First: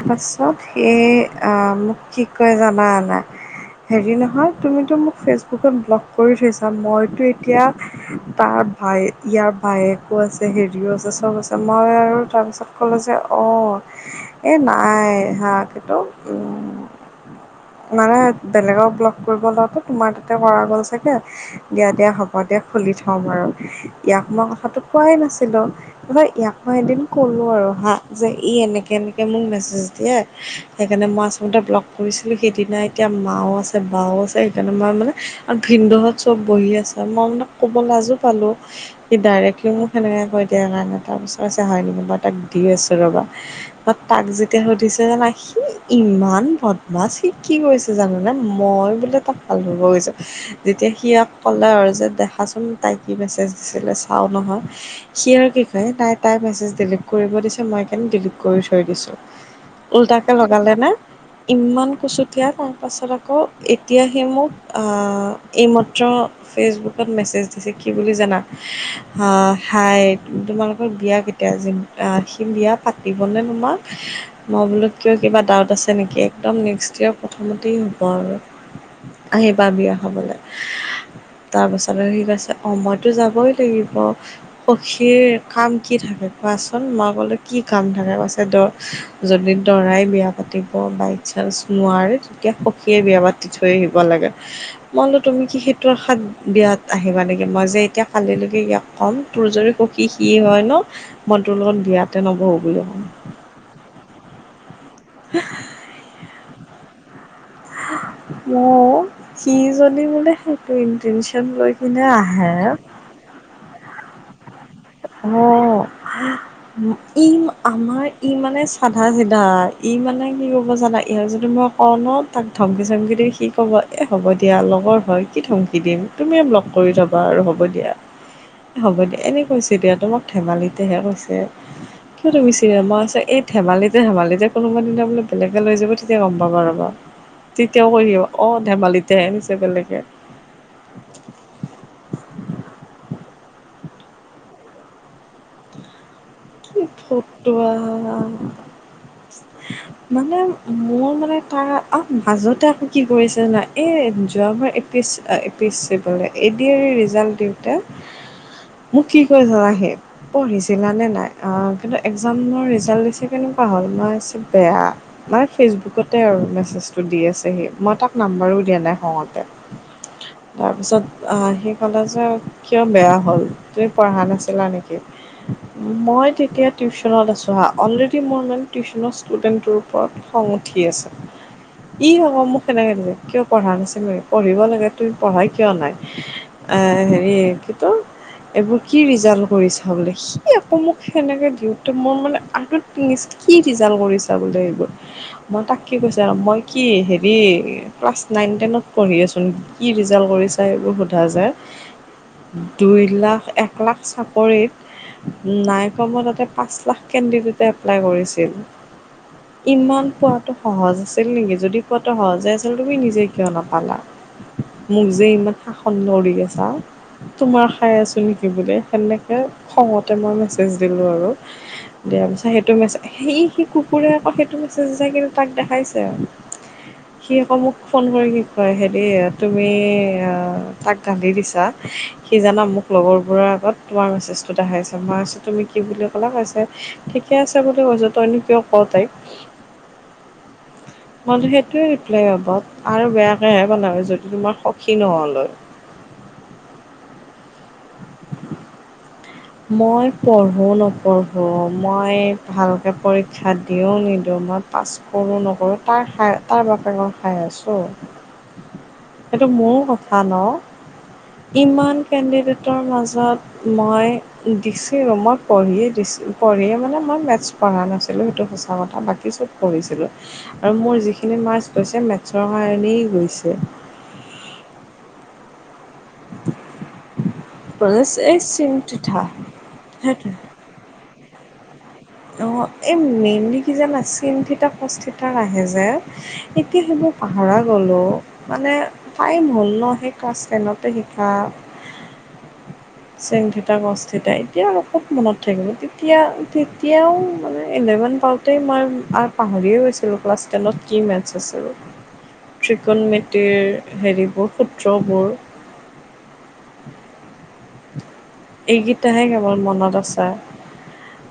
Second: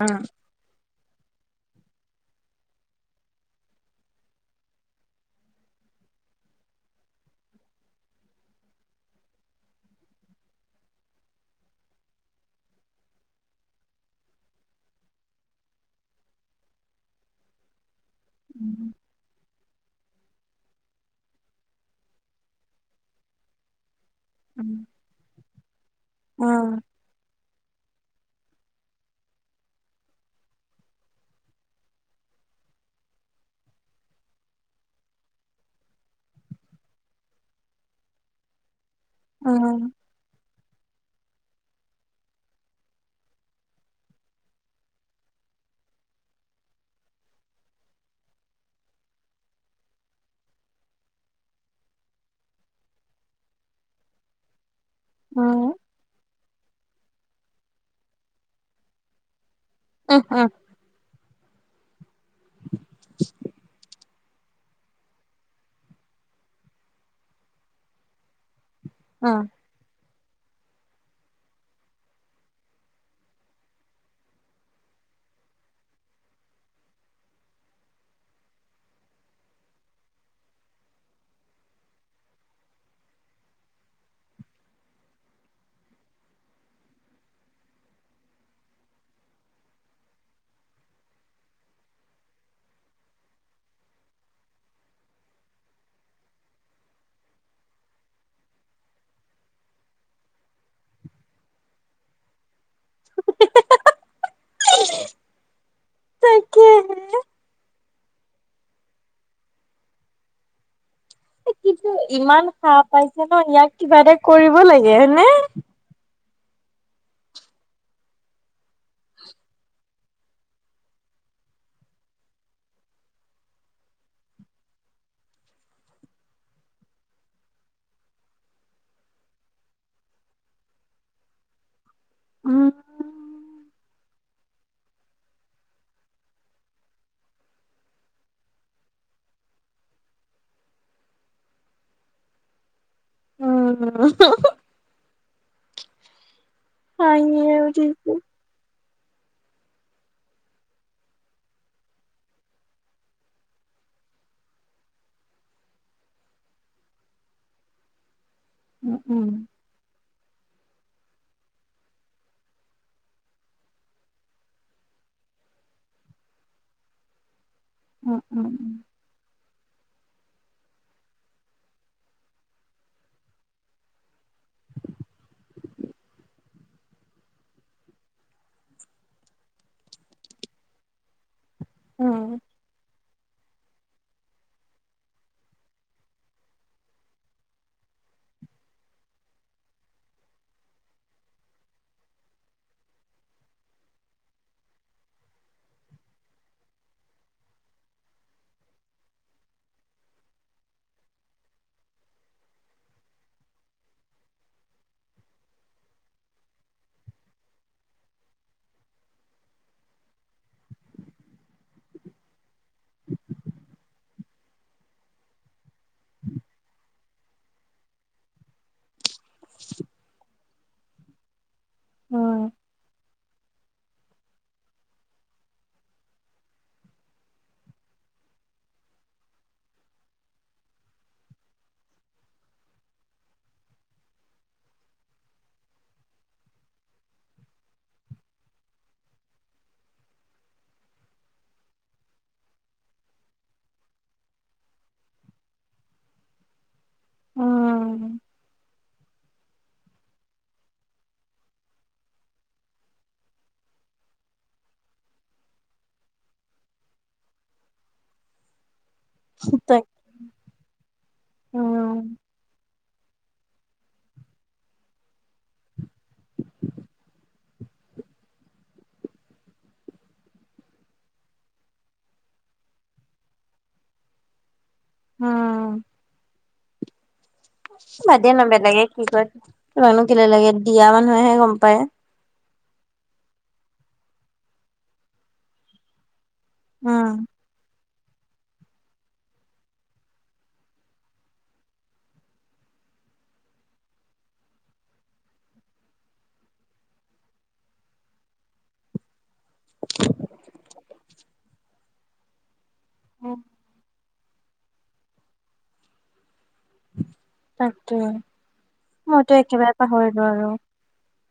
উম, পাছত সেয়ে আ মোক কি কয় জানা না? হেৰি নহয় তুমিতো মোক ফেচবুকত ব্লক কৰি থৈছা। মইটো এতিয়া তাৰ ভাই ইয়াৰ ভায়েকো আছে হেৰিও আছে চব আছে মই আৰু তাৰপিছত ক'লো যে অ এই নাই হাঁ কিন্তু মানে বেলেগক ব্লক কৰিব লওতে তোমাৰ তাতে কৰা গ'ল চাগে দিয়া দিয়া হ'ব দিয়া খুলি থ'ম বাৰু। ইয়াক মই উম, কথাটো কোৱাই নাছিলো কোনে ইয়াক মই উম, এদিন ক'লো আৰু হা যে ই এনেকে এনেকে মোক মেছেজ দিয়ে সেইকাৰণে মই আচলতে ব্লক কৰিছ- সেইদিনা এতিয়া মাঁও আছে বাও আছে সেইকাৰণে মই মানে আৰু ভিনদেউত চব বহি আছে মই মানে ক'ব লাজো পালো। [inaudible] সি ডাইৰেক্টলি মোক উম, সেনেকে কৈ দিয়া কাৰণে তাৰপিছত হৈছে হয় নেকি মই তাক দি আছো ৰ'বা। বা তাক যেতিয়া সুধিছে জানা সি ইমান ভদ- মাচ সি কি কৰিছে জান নে মই বোলে তাক ভাল পাব গৈছো। তেতিয়া সি আকৌ ক'লে আৰু যে দেখাচোন তাই কি মেছেজ দিছিলে চাও নহয় সি আৰু কি উম, কয় তাই তাই মেছেজ ডিলিট কৰিব দিছে মই এইকাৰণে ডিলিট কৰি থৈ দিছোঁ। উল্টাকে লগালেনে ইমান কচুটীয়া তাৰপাছত আকৌ এতিয়া সি মোক আহ এইমাত্ৰ ফেচবুকত মেছেজ দিছে কি বুলি জানা হা উম। হাই তোমালোকৰ বিয়া কেতিয়া আছে সি বিয়া পাতিবনে তোমাক মই বোলো কিয় কিবা ডাউট আছে নেকি একদম নেক্সত ইয়েৰ প্ৰথমতেই হ'ব আৰু। আহিবা বিয়া খাবলে। তাৰ পাছত আৰু সি কৈছে মইতো যাবই লাগিব। সখীৰ কাম কি থাকে কোৱাচোন মই বোলো কি কাম থাকে কৈছে দ- যদি দৰাই বিয়া পাতিব বাই চেচ্ছ নোৱাৰে তেতিয়া সখীয়ে বিয়া পাতি থৈ আহিব লাগে মই বলো তুমি কি সেইটো আশাত বিয়াত আহিবা লাগে মই যে এতিয়া কালি লৈকে ইয়া ক'ম তোৰ যদি সখী সি হয় ন মই তোৰ লগত বিয়াতে নবহোঁ বোলো [unintelligible] হুে তাকেহে হা অ সি যদি বোলে সেইটো ইণ্টেনচি কিন্তু ইমান সাহ পাইছে ন ইয়াক কিবা এটা কৰিব লাগিব উম আহ উম ই আমাৰ ই মানে চাধা চিধা ই মানে কি ক'ব জানা ইয়াক যদি মই। অহ ন তাক ধমকি চমকি দি সি ক'ব এই হ'ব দিয়া লগৰ হয় কি ধমকি দিম তুমিয়ে ব্লক কৰি থ'বা আৰু হ'ব দিয়া হ'ব দিয়া এনে হৈছে দিয়া তোমাক ধেমালিতেহে কৈছে কিয় তুমি উম। চিৰিয়া মই আছ এই ধেমালিতে ধেমালিতে কোনোবা দিনা বোলে বেলেগে লৈ যাব তেতিয়া গম পাবা ৰবা। তেতিয়াও কৈ দিব অহ ধেমালিতেহে নিছে বেলেগে উম উহৌ উহ। [unintelligible] কি হাঁহিয়ে ফটোৱা হয় উঠিছে। আহ মানে মোৰ মানে তাৰ আ মাজতে আকৌ কি কৰিছে জানা এ যোৱাবাৰ পি এছ পি এছ পিচ্ছীপাল পালে ডি এৰ ডি ৰিজাল্ট দিওঁতে [unintelligible] মোক কি উম কয় জানা পঢ়িছিলা নে নাই। ‌অহ কিন্তু একজামৰ ৰিজাল্ট দিছে কেনেকুৱা হ'ল মই কৈছো বেয়া মানে ফেচবুকতে আৰু মেছেজটো দি আছে সি মই তাক নাম্বাৰো দিয়া নাই খংতে। উ [unintelligible] তাৰপিছত অহ সি ক'লে যে কিয় বেয়া হ'ল তুমি পঢ়া নাছিলা নেকি। মই তেতিয়া টিউচনত আছো হা অলৰেডি মোৰ মানে টিউচনৰ ষ্টুডেণ্টতোৰ ওপৰত। খং উঠি আছে ই উম। আকৌ মোক তেনেকে কলে। কিয় পঢ়া নাছিল পঢ়িব লাগে তুমি পঢ়াই কিয় নাই। এহ হেৰি কিতো এইবোৰ কি ৰিজাল্ট কৰিছ বোলে সি আকৌ মোক। সেনেকে দিওঁতে মোৰ মানে আৰু কি ৰিজাল্ট কৰিছা বোলে সেইবোৰ মই তাক কি কৈছো জানা মই কি হেৰি ক্লাছ নাইন টেনত পঢ়ি আছো কি ৰিজাল্ট কৰিছা সেইবোৰ সোধা যায়। উ [unintelligible] দুই লাখ এক লাখ চাকৰিত নাই। কম তাতে পাঁচ লাখ কেণ্ডিডেটে এপ্লাই কৰিছিল। ইমান পোৱাতো সহজ আছিল নেকি যদি পোৱাতো সহজে আছিল তুমি নিজে কিয় নাপালা। উ [unintelligible] মোক যে ইমান শাসন কৰি আছা। তোমাৰ খাই আছোঁ নেকি বুলি সেনেকে খঙতে মই মেছেজ দিলোঁ আৰু। দিয়া পিছেত উম, সেইটো মেছেজ সেই সি কুকুৰে আকৌ সেইটো মেছেজ যায় কিন্তু তাক দেখাইছে। সি আকৌ মোক ফোন কৰি কি কয় হেৰি তুমি তাক কান্ধি দিছা। সি জানা মোক লগৰবোৰ আগত তোমাৰ মেছেজটোত দেখাইছে মই তুমি কি বুলি ক'লা কৈছে ঠিকে আছে বুলি কৈছা তইনো কিয় ক তাইক [unintelligible] মইতো সেইটোৱে ৰিপ্লাই হ'ব আৰু বেয়াকেহে বনাৱ যদি তোমাৰ সখী নহ'ল হয়। অহহ মই পঢ়োঁ নপঢ়োঁ মই ভালকৈ পৰীক্ষা দিওঁ নিদিওঁ ম পাছ কৰোঁ নকৰোঁ তাৰ খাই তাৰ বাপেক খাই আছোঁ সেইটো মোৰ তাক কথা ন ইমান উম, কেণ্ডিডেটৰ মাজত মই ডিচি ৰুমত পঢ়িয়েই ডিচি পঢ়িয়ে মানে মই মেথছ পঢ়া নাছিলোঁ সেইটো সঁচা কথা বাকী চব কৰিছিলোঁ আৰু মোৰ যিখিনি মাৰছ গৈছে মেথছৰ কাৰণেই গৈছে [unintelligible] উম বাদ দিয়া এই না বেলেগে কি চিমটিঠা কয় [unintelligible] লাগে দিয়া মানুহেহে গম পায় অঁ এই মেইনলি কি যানা চেন থিটা ক'চ থিটা নাহে যে এতিয়া উম। সেইবোৰ পাহৰা গ'লোঁ মানে টাইম হ'ল ন সেই ক্লাছ টেনতে শিকা চেনথিতা কছ থিতা এতিয়া আৰু খুব মনত থাকিব তেতিয়া তেতিয়াও মানে ইলেভেন প তোতেই মই আৰু পাহৰিয়ে গৈছিলোঁ ক্লাছ টেনত কি মেথছ আছিলোঁ [unintelligible] ত্ৰিকন মেতিৰ হেৰিবোৰ সূত্ৰবোৰ তাকে এইকেইটাহে মইতো কেৱল একেবাৰে মনত আছে পাহৰিলো আৰু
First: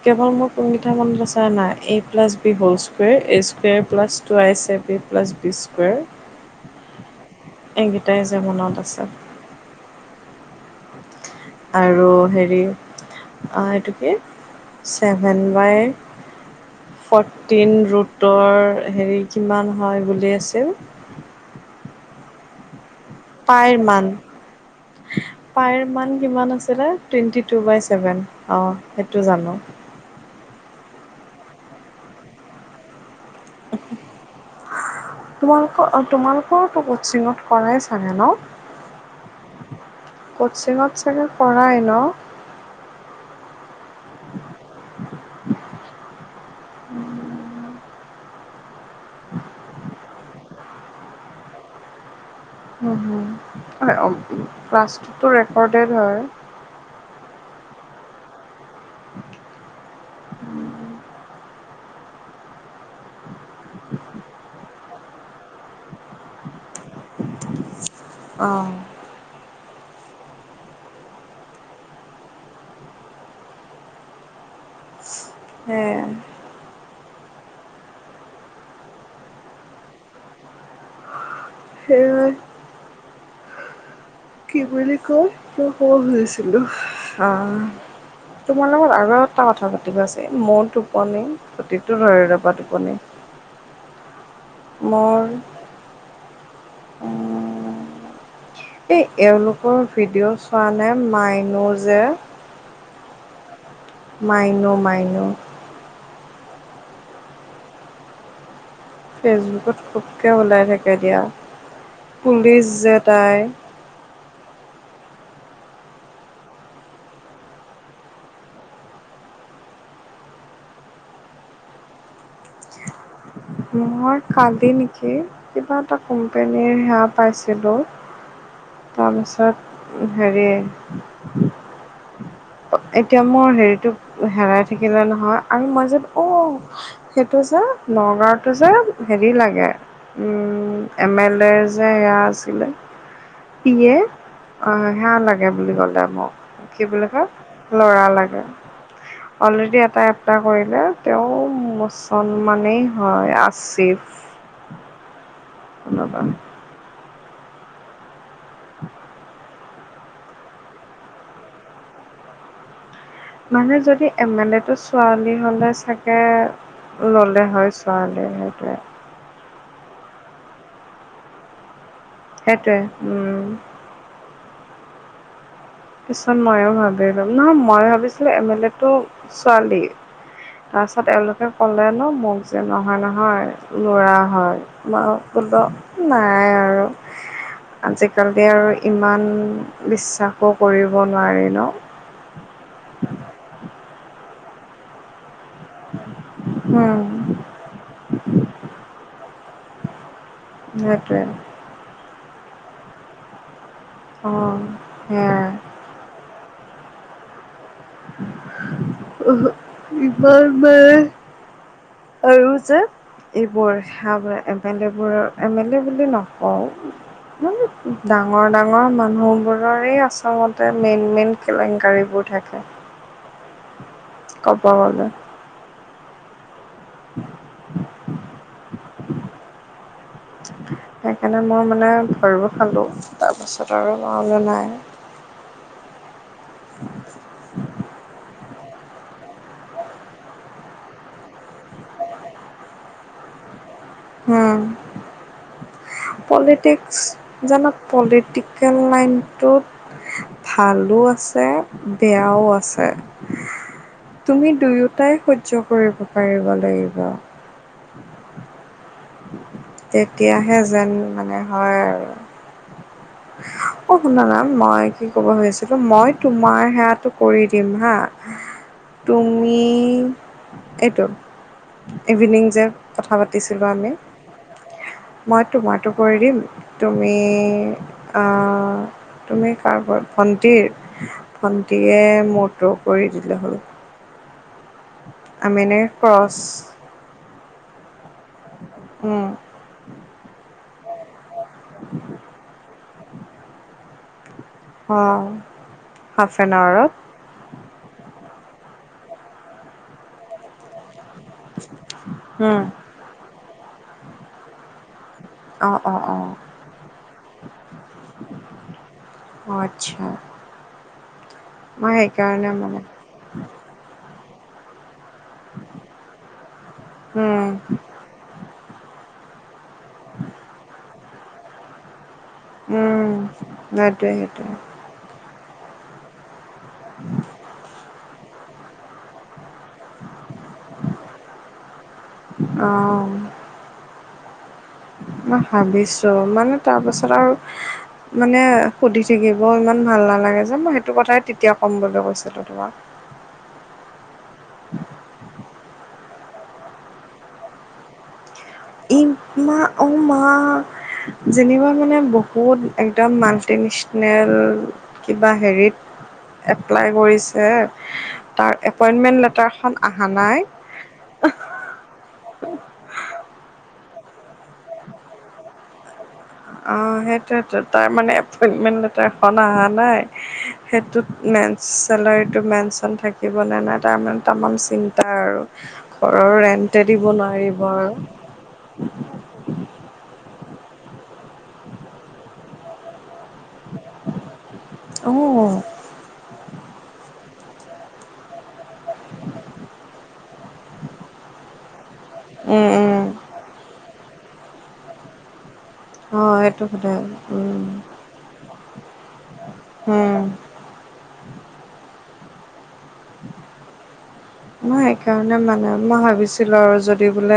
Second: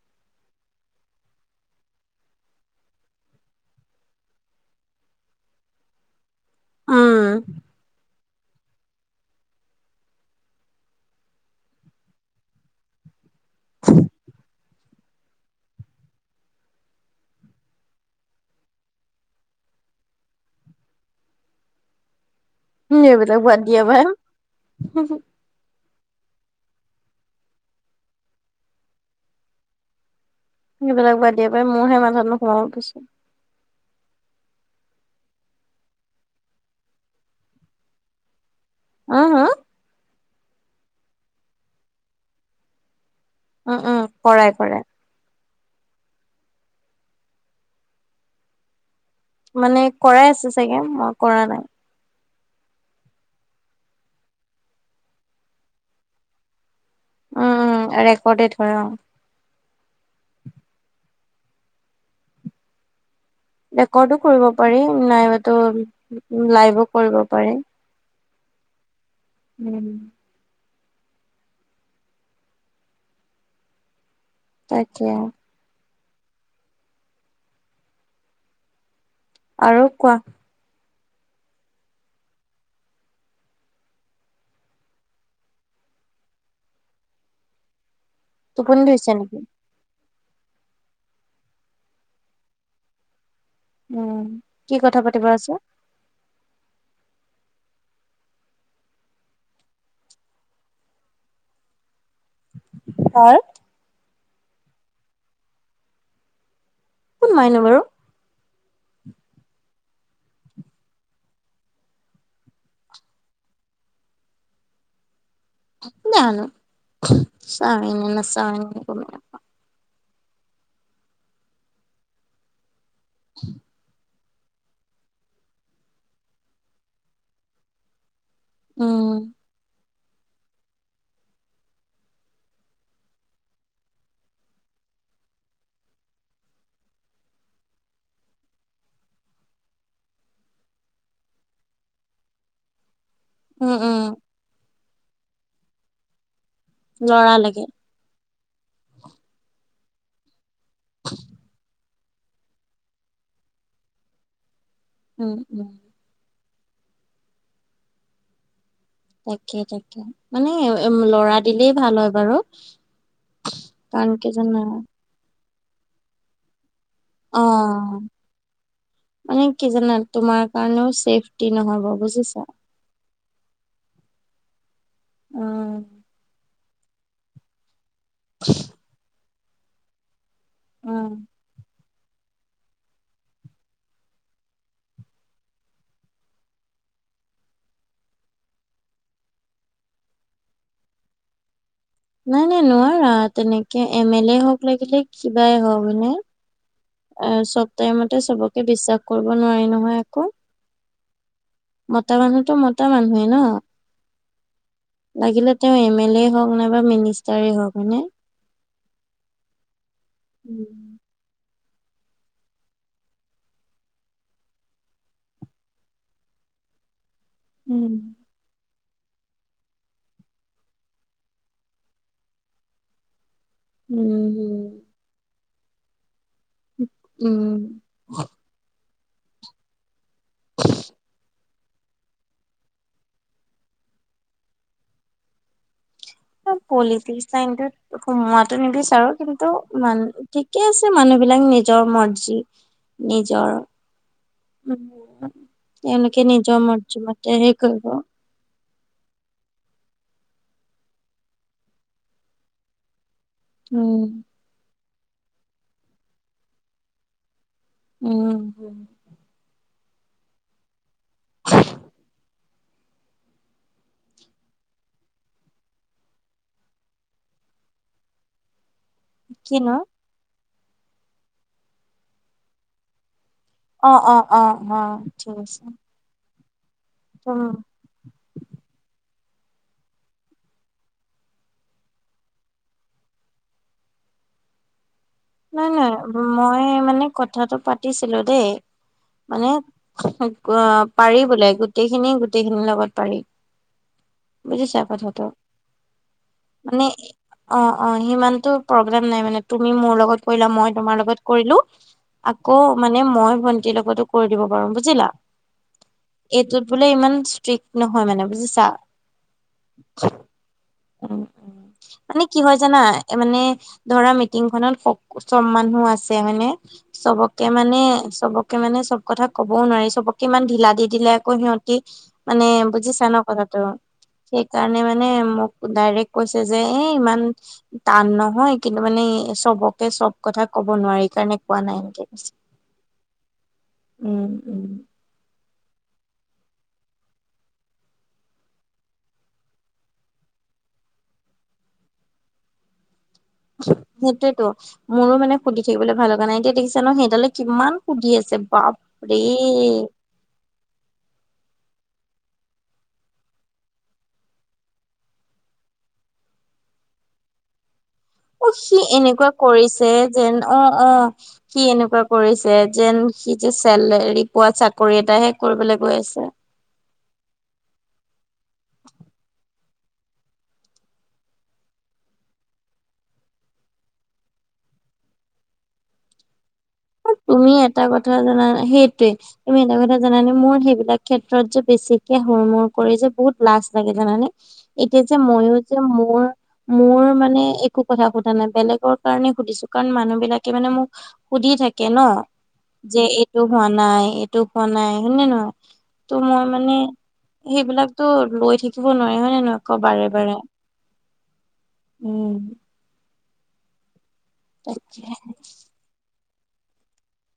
কেৱল মোৰ কোনকেইটা মনলৈ চা নাই a plus b whole square a square plus two আইছেভ এ প্লাছ বি স্কুৱাৰ [unintelligible] এইকেইটাই যে মনত আছে। আৰু হেৰি এইটো কি চেভেন বাই ফৰ্টিন ৰুটৰ হেৰি কিমান হয় বুলি আছিল? উম, এইবিলাক বাদ পাইৰ দিয়া বা মান পাইৰ মান কিমান আছিলে টুৱেণ্টি টো বাই চেভেন অ, সেইটো জানো। সেইবিলাক বাদ দিয়া ইবাৰ মোৰহে মাথাত নো সোমাব পিছে। [unintelligible] তোমালোকৰ, তোমালোকৰো কোচিঙত কৰাই চাগে ন। অ হা কোচিঙত চাগৈ কৰাই ন উম উম কৰাই কৰাই মানে কৰাই আছে চাগে মই কৰা নাই মানে অ ক্লাছটোতো ৰেকৰ্ডেড হয়। উম, উম, ৰেকৰ্ডেড হয় অ'। উম। ৰেকৰ্ডো কৰিব পাৰি, নাইবাতো লাইভো কৰিব পাৰি। আহ। উম। তাকে। হে আৰু কোৱা? হুম। কি বুলি কয়, মই ক'ব খুজিছিলো আহ। তোমাৰ টোপনি লগত ধৰিছে আৰু নেকি? এটা কথা পাতিব আছে, মোৰ টোপনি প্ৰতিটো ধৰি ৰবা টোপনি উম, কি কথা মোৰ পাতিব আছে? উম, এই, এওঁলোকৰ ভিডিঅ' চোৱা নে মাইনো যে। কাৰ? [unintelligible] মাইনো, মাইনো। কোন মাইনো বাৰু? ফেচবুকত খুবকৈ ওলাই থাকে দিয়া, পুলিচ যে তাই। জানো চাই নে নেচাও গম নেপাও মই কালি নেকি কিবা এটা কোম্পেনীৰ সেয়া পাইছিলো। উম, তাৰপিছত হেৰি এতিয়া মোৰ হেৰিটো হেৰাই থাকিলে নহয়, আৰু মই যেন অ'। সেইটো যে নগাঁওটোৰ যে হেৰি লাগে। উম, এম এল এৰ যে সেয়া আছিলে। উম, পিয়ে উম, অ, সেয়া লাগে বুলি ক'লে মোক কি বুলি কয়? ল'ৰা লাগে ল'ৰা লাগে। অ'লৰেদি এটা অপ্লাই কৰিলে তেওঁ মুছলিম মুছলমানে হয় আচীফ। উম, উম। [inaudible] [inaudible] তাকে, তাকে মানে ল'ৰা দিলেই ভাল হয় বাৰু। মানে যদি কাৰণ কি এম এল জানা এ তটো ছোৱালী হ'লে চাগে অ ল'লে হয়, ছোৱালী সেইটোৱে। মানে কি জানা তোমাৰ কাৰণেও চেফটি নহব বুজিছা। সেইটোৱেই, উম। অ। পিছত ময়ো ভাবিলো নহ মই ভাবিছিলো এম এল এ তটো ছোৱালী। তাৰপিছত এওঁলোকে ক'লে ক'লে ন মোক যে নহয়, নহয় ল'ৰা হয় মই কলোঁ। নাই আৰু আজিকালি আৰু ইমান বিশ্বাস কাকো কৰিব নোৱাৰি ন। নাই নাই নোৱাৰা তেনেকে এম এল এ হওক লাগিলে কিবাই হওক। উম [inaudible] চব টাইমতে চবকে বিশ্বাস কৰিব নোৱাৰি নহয় আকৌ। সেইটোৱে। মতা মানুহতো মতা মানুহে ন। অঁ। লাগিলে তেওঁ এম এল এ হওক নাইবা মিনিষ্টাৰেই হওক হয়নে। [inaudible] ইমান মানে, উম আৰু যে এইবোৰ সে এম এল এবোৰৰ এম এল এ বুলি নকওঁ। উম উম ডাঙৰ ডাঙৰ ডাঙৰ মানুহবোৰৰেই আচলতে মেইন মেইন কেলেংকাৰীবোৰ থাকে। উম। কপাবলে। উম। সেইকাৰণে মই মানে ভয়ো খালোঁ তাৰপাছত আৰু মই ভাবিলোঁ নাই। অ পলিটিক্স লাইনটো সোমোৱটো নিবিচাৰো কিন্তু মান ঠিকে আছে মানুহ বিলাক নিজৰ মৰ্জি। নিজৰ। উম, এনেকে নিজৰ মৰ্জী মতে কৰিব। কেন লাইনটোত- ভালো আছে বেয়াও আছে। উম। তুমি দুয়োটাই সহ্য কৰিব পাৰিব লাগিব। উম। তেতিয়াহে যেন মানে হয় আৰু। অঁ শুনা না, মই কি ক'ব খুজিছিলোঁ মই তোমাৰ সেৱাটো কৰি দিম হাঁ'। [unintelligible] তুমি কিনো এইটো ইভিনিং যে- কথা পাতিছিলোঁ আমি, অ অ অ অ ঠিক মই আছে তোমাৰটো - কৰি দিম, তুমি উম আ'- তুমি কাৰোবাৰ ভণ্টীৰ, ভণ্টীয়ে মোৰটো কৰি দিলে হ'ল। আমি নাই এনেকৈ নাই, ক্ৰছ মই মানে ক- কথাটো পাতিছিলো দেই মানে অ'- পাৰি বোলে গোটেইখিনি, গোটেইখিনিৰ লগত পাৰি। বুজিছা অঁ কথাটো হাফ এন আৱাৰত মানে- অঁ অঁ, সিমানটো প্ৰব্লেম নাই মানে তুমি মোৰ লগত কৰিলা, মই তোমাৰ লগত- কৰিলো, আকৌ অঁ মানে মই ভন্টিৰ লগতো কৰি দিব পাৰো বুজিলা। অঁ অঁ অঁ। যত বোলে ইমান ষ্ট্ৰিক্ট নহয় মানে বুজিছা। অঁ আচ্ছা উমঁ উমঁ, মই মানে কি সেইকাৰণে হয় জানা মানে মানে ধৰা মিটিংখনত- চব মানুহ আছে মানে চবকে উম, মানে চবক- কে মানে চ'ব কথা কবও নোৱাৰি, চবকে ইমান ঢিলা দি দিলে আকৌ সিহঁতি- মানে বুজিছা উম, ন' কথাাটো সেইটোৱে সেইটোৱে সেইকাৰণে- মানে মানে মোক ডাইৰেক্ট কৈছে যে এই ইমান টান নহয়- কিন্তু মানে চবকে চ'ব কথা ক'ব নোৱাৰি কাৰণে কোৱা নাই এনেকে কৈছে। অঁ। উম উম। মই ভাবিছোঁ মানে তাৰপাছত আৰু- মানে সুধি থাকিব ইমান ভাল নালাগে যে মই সেইটো কথাই তেতিয়া ক'ম বুলি কৈছিলো তোমাক। সেইটোৱেটো। মোৰো মানে সুধি থাকিবলৈ ভাল লগা নাই এতিয়া দেখিছা ন' সেইডালে কিমান সুধি আছে বা- [unintelligible] ও মা। যেনিবা মানে বহুত একদম মাল্টিনিচনা কিবা হেৰিত- এপ্লাই কৰিছে। অঁ, তাৰ সি এপইণ্টমেণ্ট এনেকুৱা লেটাৰখন কৰিছে অহা যেন নাই অহ- অহ'- সি এনেকুৱা কৰিছে যেন সি যে চেলাৰি পোৱা চাকৰি এটা হে কৰিবলৈ গৈ আছে। আহ' সেইটোৱেইটো, তাৰ মানে এপইন্টমেন্ট লেটাৰ এখন অহা নাই- সেইটোত মেনচ, চেলাৰীটো মেনচন থাকিবনে নাই তাৰ মানে তামাম চি- চিন্তা আৰু ঘৰৰো ৰেণ্ট- তুমি এটা কথা জানানে, সেইটোৱেই। তুমি এটা কথা জানানে মোৰ সেইবিলাক ক্ষেত্ৰত যে বেছিকে হুৰ মূৰ কৰি যে বহুত- লাজ লাগে জানানে, এতিয়া যে মইও যে মোৰ- মোৰ মানে একো কথা শুধা নাই বেলেগ। তোৰ কাৰণে সুধিছো কাৰণ মানুহ বিলাকে মানে মোক সুধিএ থাকে। কে ন যে অ' এইটো হোৱা নাই এইটো কোৱা নাই হয় নে নহয়। তো' অ', মই সেইটো মানে সোধে উম, সেইবিলাক। তো লৈ থাকিব নোৱাৰি হয় নে নহয় ক বাৰে উম, বাৰে উমঁ। মই সেই তাকে কাৰণে মানে মই ভাবিছিলো আৰু যদি বোলে,,,